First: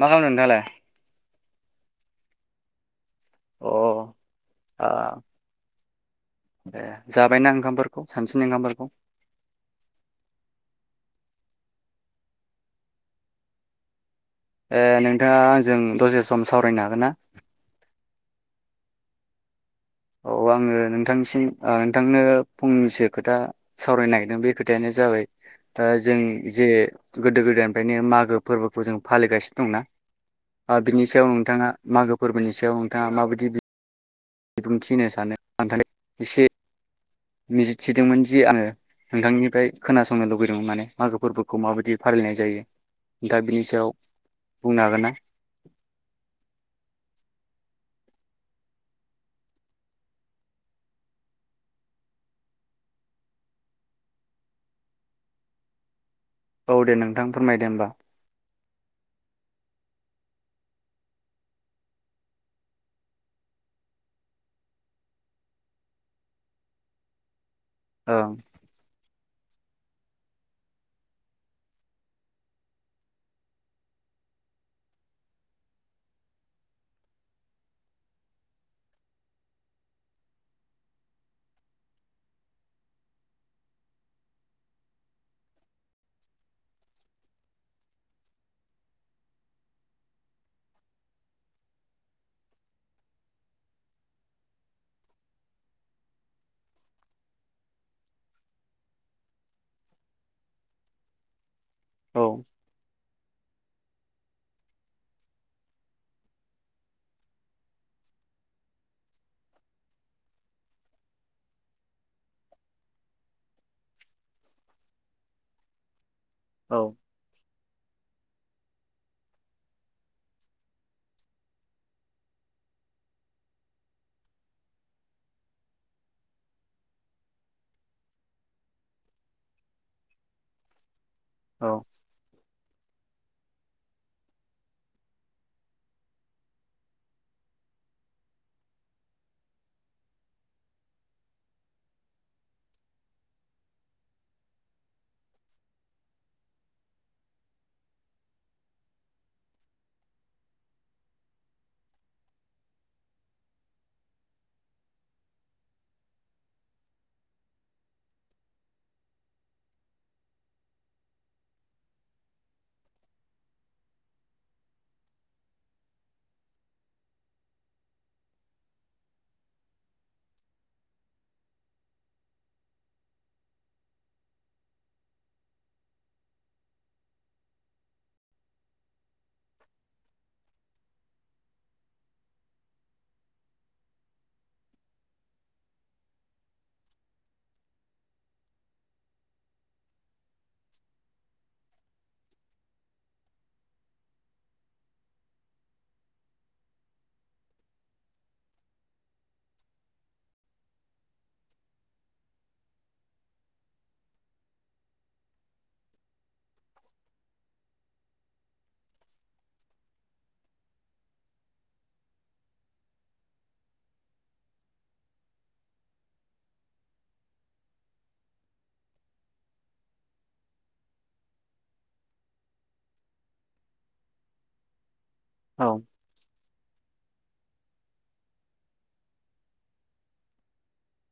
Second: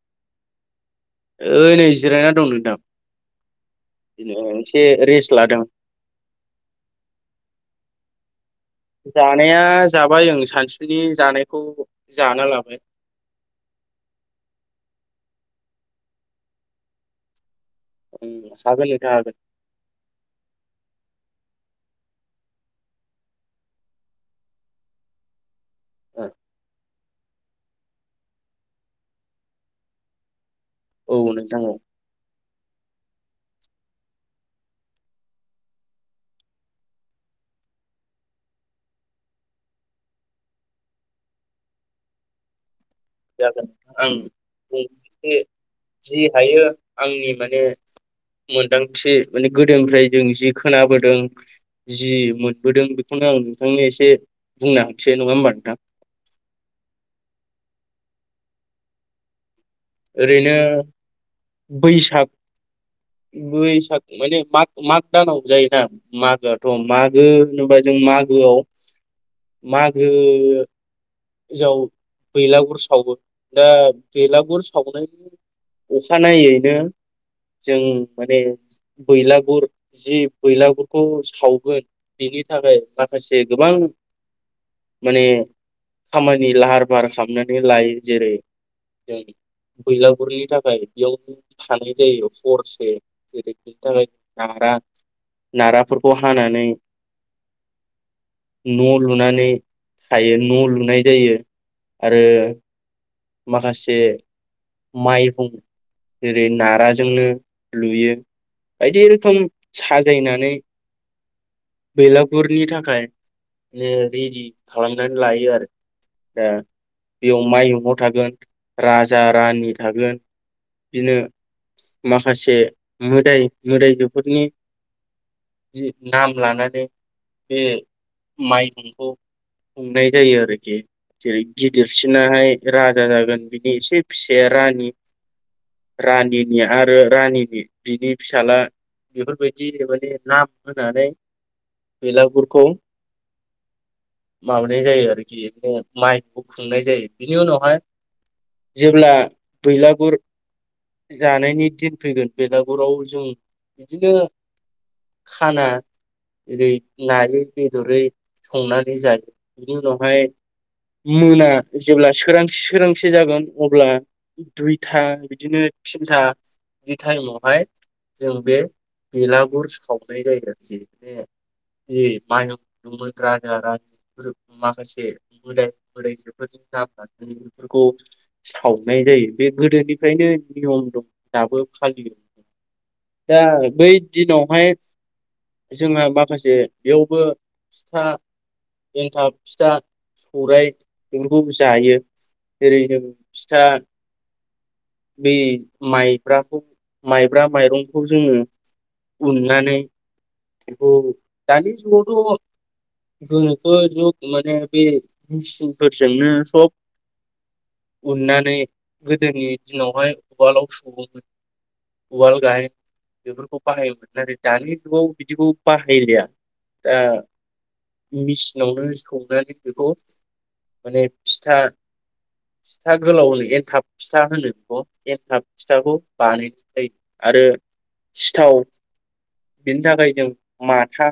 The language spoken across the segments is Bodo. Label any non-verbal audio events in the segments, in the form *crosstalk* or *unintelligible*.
मा खालामदों नोंथाङालाय। ओइ नै जिरायना दं नोंथां। अ बिनि एसे आ रेस्ट लादों। ए जाबायना ओंखामफोरखौ सानसुनि ओंखामफोर जानाया जाबाय ओं सानसु नि जानायखौ जाना लाबाय। ए नोंथाङा आंजों दसे सम सावरायनो हागोन ना ओ हागोन नोंथां हागोन औ आङो नोंथांनिसिम नोंथांनो फंनैसो खोथा सावरायनो नागिरदों बे खोथायानो जाबाय। ओ जों हागोन जे गोदो गोदायनिफ्रायनो मागो फोरबोखौ जों फालिगासिनो दंना। ओ बिनि औ सायाव नोंथां नोंथाङा औ मागो फोरबोनि स याव नोंथाङा माबायदि बि बिबुंथि होनो सानो नाथाय एसे मिजिथिदोंमोन जि आङो नोंथांनिफ्राय खोनासंनो लुबैदोंमोन माने मागो फोरबोखौ माबायदि फालिनाय जायो। नोंथाङा बिनि जागोन सायाव आं बुं बुंनो हागोन ना एसे जि हायो आंनि माने मोनदांथि माने गोदोनिफ्राय जों जि खोनाबोदों जि मोनबोदों बेखौनो आं नोंथांनो एसे बुंनो हसै नङा होमबा नोंथां। औ दे नोंथां फोरमायदो होमबा। ओरैनो बैसाग बैसाग माने माग माग दानाव जायोना मागोआथ मागो। जेनबा जों ओं मागोआव। मागो जाव बैलागुर सावो दा बैलागुर सावनायनि अखानायैनो जों माने बैलागुर जि बैलागुरखौ सावगोन बेनि थाखाय माखासे गोबां माने खामानि लाहार फाहार खालामनानै लायो जेरै जों बैलागुरनि थाखाय बेयावनो थानाय जायो हरसे जेरै बेनि थाखाय नारा नाराफोरखौ हानानै न लुनानै थायो न लुनाय जायो। औ आरो माखासे *unintelligible* जेरै नाराजोंनो लुयो बायदि रोखोम साजायनानै बेलागुरनि थाखाय ओ रेडि खालामनानै लायो आरो। औ *unintelligible* थागोन राजा रानि थागोन बिदिनो माखासे मोदाय मोदायजोफोरनि नाम लानानै बे माइहुंखौ खुंनाय जायो आरोकि। जेरै औ गिदिरसिनाहाय राजा जागोन बिनि एसे फिसाया रानि रानिनि आरो रानिनि बिनि फिसाला बेफोरबायदि माने नाम होनानै बेलागुरखौ माबानाय जायो आरोकि *unintelligible* खुंनाय जायो। बिनि उनावहाय जेब्ला बैलागुर जानायनि दिन फैगोन बेलागुराव जों बिदिनो खाना जेरै नायै बेदरै संनानै जायो बेनि उनावहाय मोना जेब्ला सोरांसि सोरांसि जागोन अब्ला दुइथा बिदिनो थिनथानि टाइमावहाय जों बे बेलागुर सावनाय जायो आरो खि बे जि *unintelligible* राजा रानि आरो माखासे मोदाय मोदाइ जो *unintelligible* बेफोरखौ सावनाय जायो बे गोदोनिफ्रायनो नियम दं दाबो फालियो दा बै दिनावहाय जोंहा माखासे बेयावबो फिथा एन्थाब फिथा सौराय बेफोरखौ जायो जेरै जों फिथा बेै माइब्राखौ माइब्रा माइरंखौ जोङो उननानै बेखौ दानि जुगावथ गोनोखो जुग माने बे मेसिनफोरजोंनो सब उननानै गोदोनि दिनावहाय उवालाव सौवोमोन उवाल *unintelligible* बेफोरखौ बाहायोमोन नाथाय दानि जुगाव बिदिखौ बाहायलिया ओ मेसिनावनो सौनानै बेखौ माने फिथा फिथा गोलाव होनो एनथाब फिथा होनो। *unintelligible* एन्थाब औ फिथाखौ बानायनाय जायो। आरो सिथाव बिनि थाखाय जों माथा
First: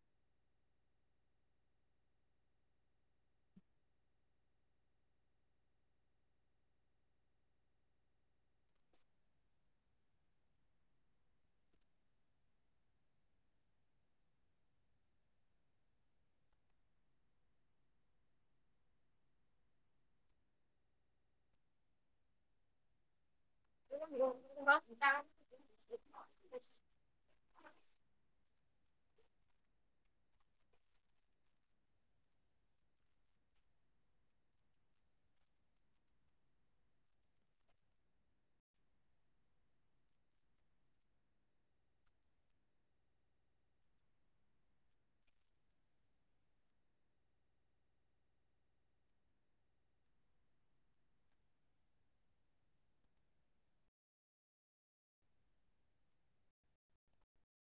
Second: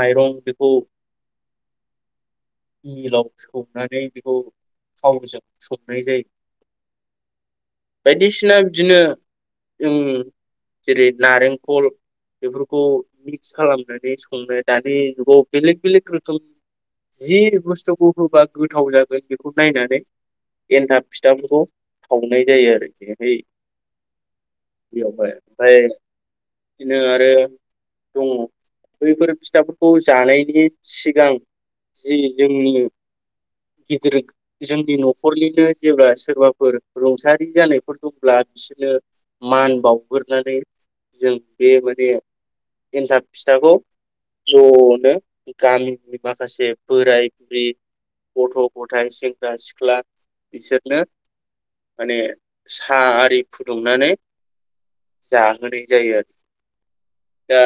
माइरं बेखौ मिलाव सौनानै बेखौ थावजों संनाय जायो बायदिसिना बिदिनो जों जेरै नालेंखर बेफोरखौ मिक्स खालामनानै संनो दानि जुगाव बेलेग बेलेग रोखोम जि बुस्थुखौ होबा गोथाव जागोन बेखौ नायनानै एन्थाब फिथाफोरखौ सावनाय जायो बेयावहाय ओमफ्राय बिदिनो आरो दङ बैफोर फिथाफोरखौ जानायनि सिगां जि जोंनि गिदिर जोंनि नखरनिनो जेब्ला सोरबाफोर रुंसारि जानायफोर दंब्ला बिसोरनो मान बाउग्रोनानै जों बे बादि एन्थाब फिथाखौ जनो गामिनि माखा से बोराइ बुरि गथ' गथाइ सेंग्रा सिख्ला बिसोरनो माने सा आरि फुदुंनानै जाहोनाय जायो दा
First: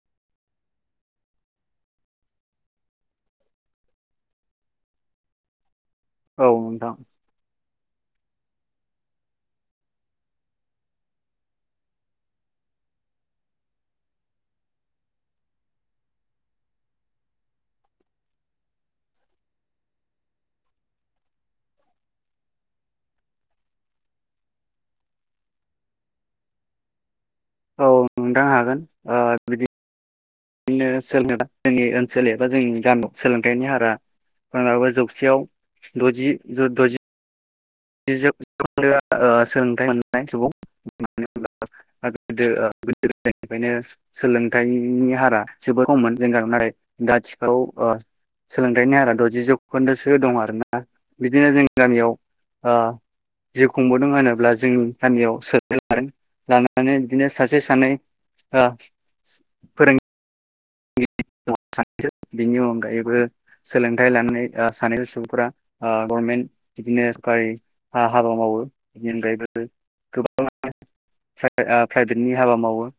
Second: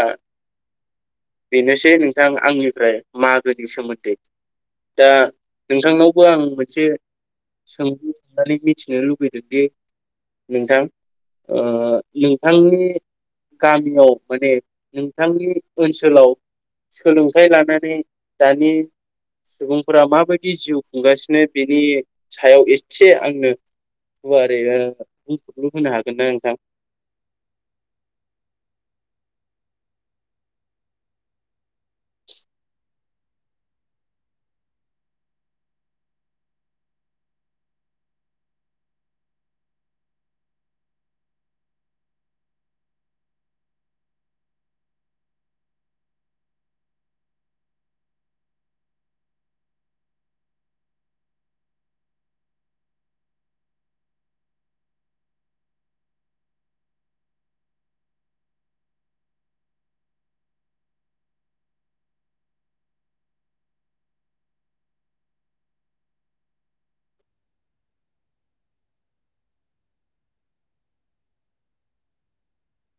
बेनोसै नोंथां आंनिफ्राय मागोनि सोमोन्दै दा नोंथांनावबो आं औ मोनसे नोंथां सोंलु सोंनानै मिथिनो लुुबैदोंदि नोंथां ओ नोंथांनि गामिआव माने नोंथांनि ओनसोलाव सोलोंथाइ लानानै दानि सुबुंफोरा माबायदि जिउ खुंगासिनो बेनि सायाव एसे आंनो गुवारै बुंफुरलु होनो हागोन ना नोंथां? औ नोंथां हागोन ओ बिदि नो सोरनावबा जोंनि ओनसोल एबा जोंनि गामिआव सोलोंथायनि हारा मालाबा जौसेआव दजि दजि जौखोन्दोआ ओ सोलोंथाय मोननाय सुबुं मानो होनोब्ला गोदो ओ गोदो गोदायनिफ्रायनो सोलोंथायनि हारा जोबोद खममोन *inaudible* ओ सोलोंथाय हारा दजि जौखोन्दोसो दं आरोना बिदिनो जों गामिआव ओ जिव खुंबोदों होनोब्ला जोंनि गामियाव सोलोंथाय लादों लानानै बिदिनो सासे सानै आ फोरों *inaudible* दङ सानैसो बिनि अनगायैबो सोलोंथाइ लानाय ओ सानैसो सुबुंफोरा ओ गभमेन्ट बिदिनो *unintelligible* हाबा मावो *inaudible* गोबाङानो प्राइ ओ प्राइभेटनि हाबा मावो।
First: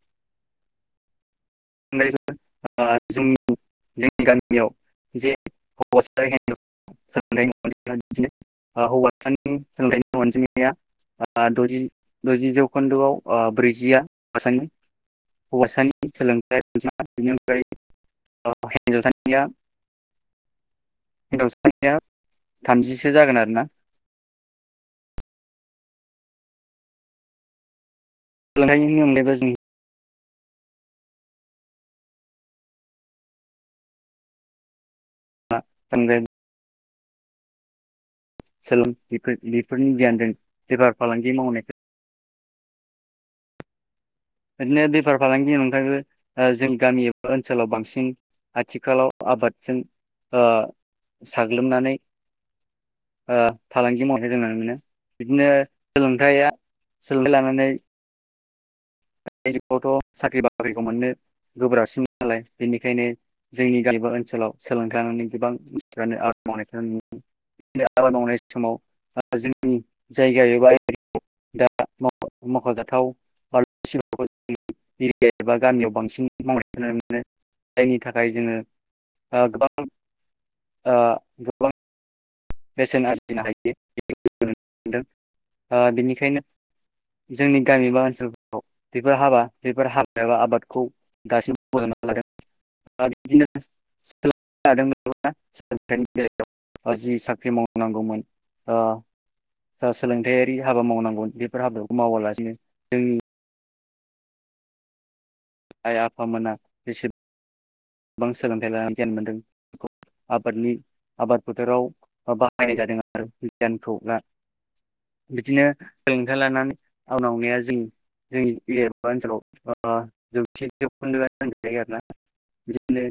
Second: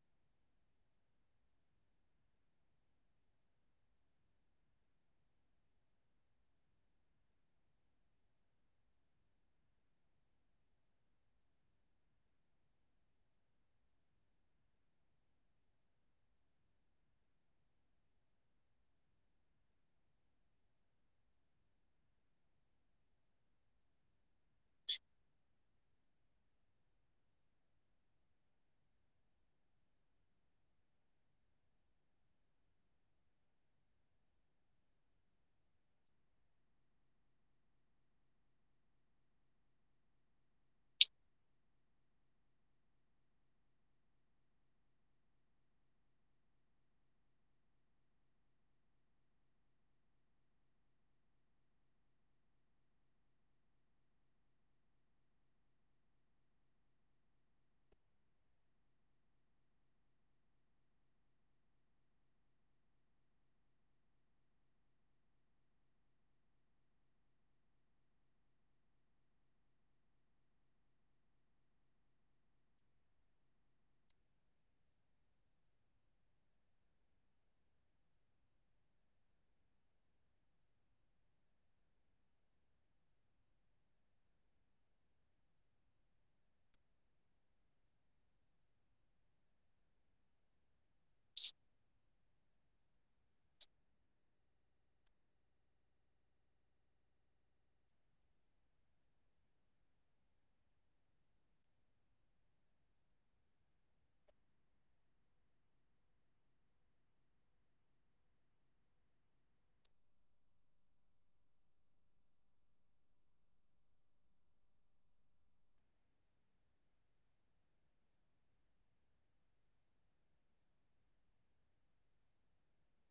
*inaudible* जोंनि जोंनि गामियाव जे हौवासा हिन्जावसा सानै अनजिमाया बिदिनो हौवासानि सोलोंथाइनि अनजिमाया ओ दजि दजि जौखोन्दोआव ओ ब्रैजिआ हौवासानि हौवासानि सोलों *inaudible* बिनि अनगायैबो ओ हिन्जावसानिया हिनजाव सानिया थामजिसो जागोन आरो ना। सोलोंथाइनि अनगायैबो जों *unintelligible* *unintelligible* बेफोर बेफोरनि गियानजों बेफार फालांगि मावनायखौ बिदिनो बेफार फालांगिनि अनगायैबो ओ जों गामियाव ओनसोलाव बांसिन आथिखालाव आबादजों ओ साग्लोबनानै ओ फालांगि मावनाय जोङो मोनो बिदिनो सोलोंथाया सोलोंथाइ लानानै *inaudible* *inaudible* एरिया एबा गामियाव बांसिन मावनायखौ नुनो मोनो जायनि थाखाय जोङो ओ गोबां ओ गोबां बेसेन आरजिनो हायो दों बेनिखायनो जोंनि गामि बा ओनसोलफोराव बेफोर हाबा बेफोर हाबा एबा आबादखौ दासिमबो बजबना लादों। *inaudible* साख्रि मावनांगौमोन ओ सोलोंथायारि हाबा मावनांगौमोन बेफोर हाबाखौ मावालासिनो जोंनि आइ आफामोना जसेब गोबां सोलोंथाइ लानानै गियान मोनदों आबादनि आबाद फोथोराव बाहायनाय जादों आरो गियानखौ द बिदिनो सोलोंथाइ लानानै आनावनाया जों जोंनि ओनसोलाव ओ जौथि जौखोन्दोआनो होनजायो आरोना बिदिनो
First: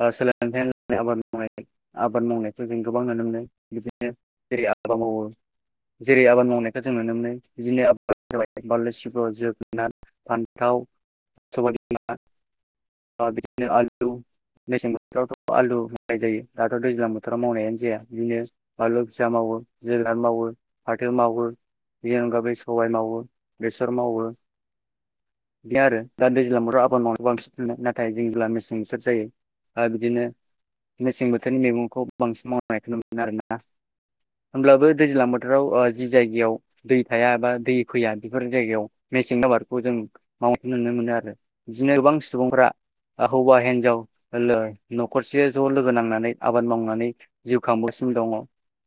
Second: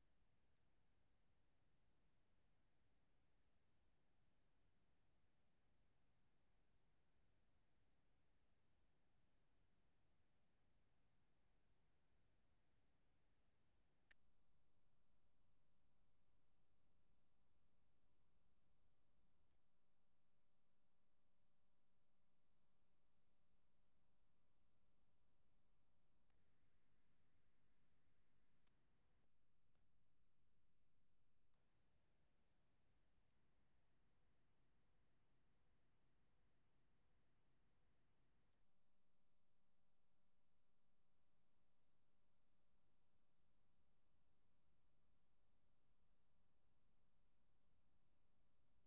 ओ सोलोंथायानो आबाद मावनाय आबाद मावनायफोरजों गोबां नुनो मोनो बिदिनो जेरै आबाद मावो जेरै आबाद मावनायखौ जों नुनो मोनो बिदिनो आबादआ जाबाय बानलै सिब्र जोगोनाद फान्थाव सबाय बिमा बिदिनो आलु मेसें बोथोरावथ आलु मावनाय जायो दाथ दैज्लां बोथोरावथ मावनायानो जाया बिनो बानलु फिसा मावो जोगोनार मावो फाथो मावो बिनि अनगाबो सबाय मावो बेसर मावो बिआरो। दा दैज्लां बोथोराव आबाद मावनो बांसिन मोनो नाथाय जों जेब्ला मेसें बोथोर जायो बिदिनो मेसें बोथोरनि मैगंखौ बांसिन मावनायनायखौ ननो मोनो आरोना होमब्लाबो दैज्लां बोथोराव जि जायगायाव दै थाया बा दै फैया बेफोर जायगायाव मेसें आबादखौ जों मावनायखौ नुनो मोनो। आरो बिदिनो गोबां सुबुंफ्रा हौवा हिनजाव नखरसे ज लोगो नांनानै आबाद मावनानै जिउ खांबोासिनो दङ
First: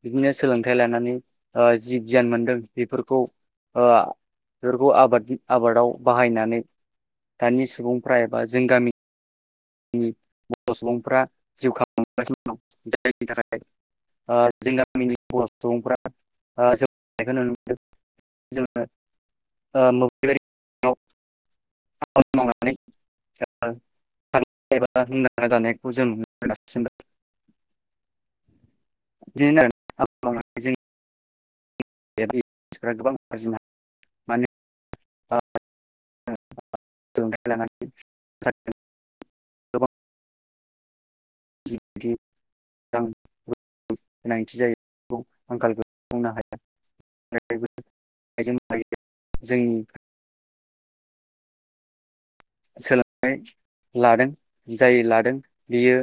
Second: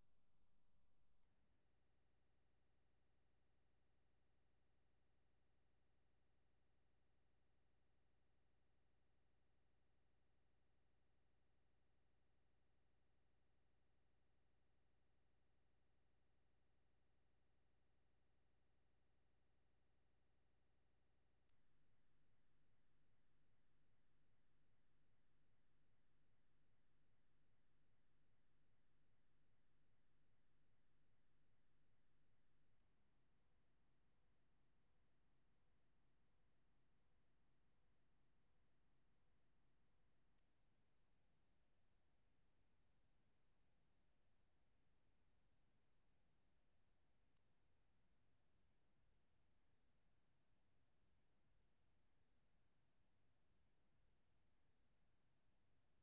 बिदिनो सोलोंथाइ लानानै जि गियान मोनदों बेफोरखौ बेफोरखौ आबाद आबादाव बाहायनानै दानि सुबुंफ्रा एबा जों गामिनि बर सुबुंफ्रा जिउ खांगासिनो दं जायनि थाखाय ओ जों गामिनि बर सुबुंफ्रा जौगानायखौ नुनो मोनदों जोङो *unintelligible* खामानि मावनानै एबा *unintelligible* जानायखौ जों नुगासिनोबो। बिदिनो *unintelligible* मानसि गोबां आरजिनो *unintelligible* गोनथि जायो आंखालखौ बुंनो हाया जोंनि *unintelligible* सोलोंनाय लादों जाय लादों बियो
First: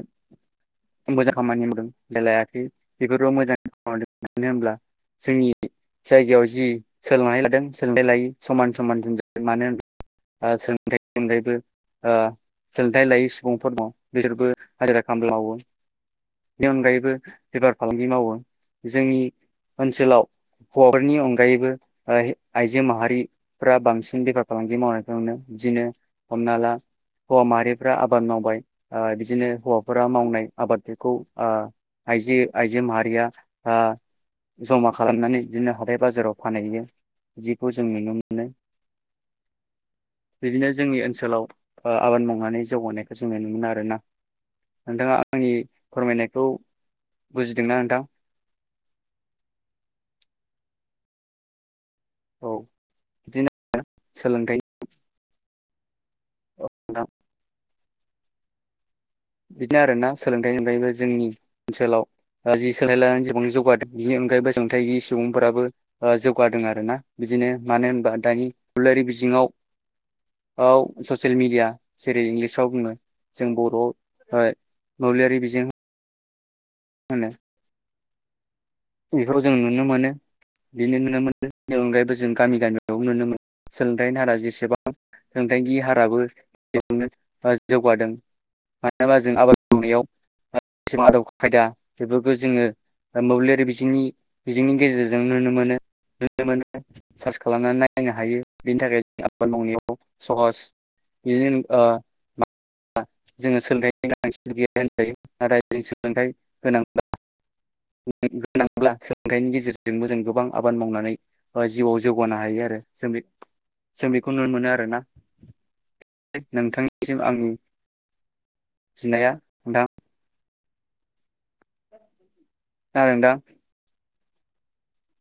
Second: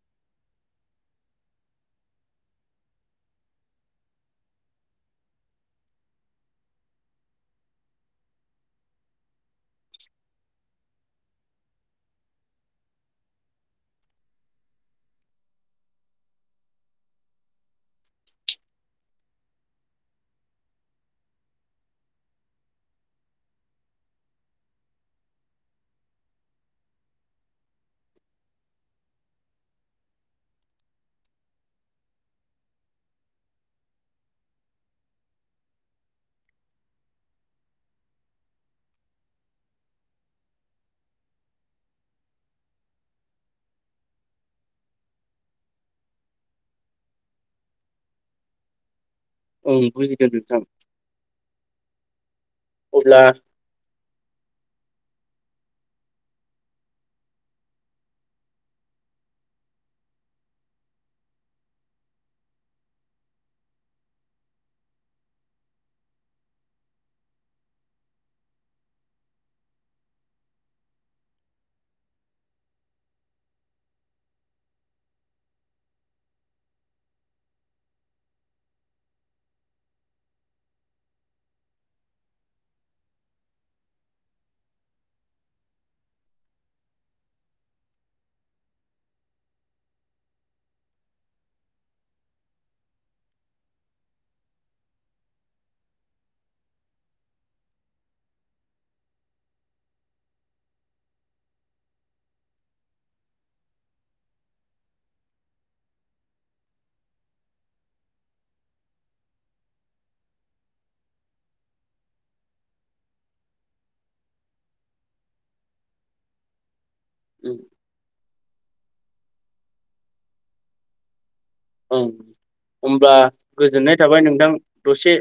मोजां खामानि मावदों जाय लायाखै बेफोरबो मोजां मावदों मानो होनब्ला जोंनि जायगायाव जि सोलोंनाय लादों सोलोंथाइ लायै समान समान जोंजों मानो होनब्ला ओ *unintelligible* बेनि अनगायैबो ओ सोलोंथाइ लायै सुबुंफोर दं बिसोरबो हाजिरा खामला मावो बेनि अनगायैबो बेफार फालांगि मावो जोंनि ओनसोलाव हौवाफोरनि अनगायैबो आइजो माहारिफोरा बांसिन बेफार फालांगि मावनायखौ नुनो बिदिनो हमना ला हौवा माहारिफ्रा आबाद मावबाय बिदिनो हौवाफोरा मावनाय आबादफोरखौ ओ आइजो आइजो माहारिया जमा खालामनानै बिदिनो हाथाय बाजाराव फानहैयो बिदिखौ जों नुनो मोनो, बिदिनो जोंनि ओनसोलाव आबाद मावनानै जौगानायखौ जोङो नुनो मोनो आरोना नोंथाङा, आंनि फोरमायनायखौ बुजिदोंना नोंथां? औ बुजिदों नोंथां। औ अब्ला बिदिनो सोलोंथाइ औ नोंथां। बिदिनो आरोना सोलोंथाइनि अनगायैबो जोंनि ओनसोलाव जि सोलोंथाइ लानानै जसेबां जौगाहोदों बिनि अनगायैबो सोलोंथाइ गैयि सुबुंफोराबो जौगाहोदों आरोना बिदिनो मानो होनबा दानि दलारि बिजोङाव ससियेल मेडिया जेरै इंलिसाव बुङो जों बर हय मोब्लिआरि बिजिं *unintelligible* बेफोरखौ जों नुनो मोनो बेनो नुनो मोनो बेनि अनगायैबो जों गामि गामियाव नुनो मोनो सोलोंथायाइनि हारा जेसेबां सोलोंथाइ हाराबो बेयावनो जौगादों मानो होनबा जों आबाद मावनायाव *unintelligible* आदब खायदा बेफोरखौ जोङो मोब्लिआरि बि बिजोंनि बिजोंनि गेजेरजों नुनो मोनो नुनो मोनो सार्च खालामनानै नायनो हायो बिनि थाखाय आबाद मावनायाव सहस बिजोंनो ओ जोङो सोलोंथाइनि गोनांथि गेया होनजायो नाथाय जों सोलोंथाइ गोनांब्ला गोनांब्ला सोलोंथाइनि गेजेरजोंबो जों गोबां आबाद मावनानै जिउआव जौगानो हायो आरो जों बेखौ नुनो मोनो आरोना, नोंथांनि सिम आं ओं सिनाया नोंथां। औ होमब्ला खोनादों नोंथां गोजोननाय थाबाय नोंथां दसे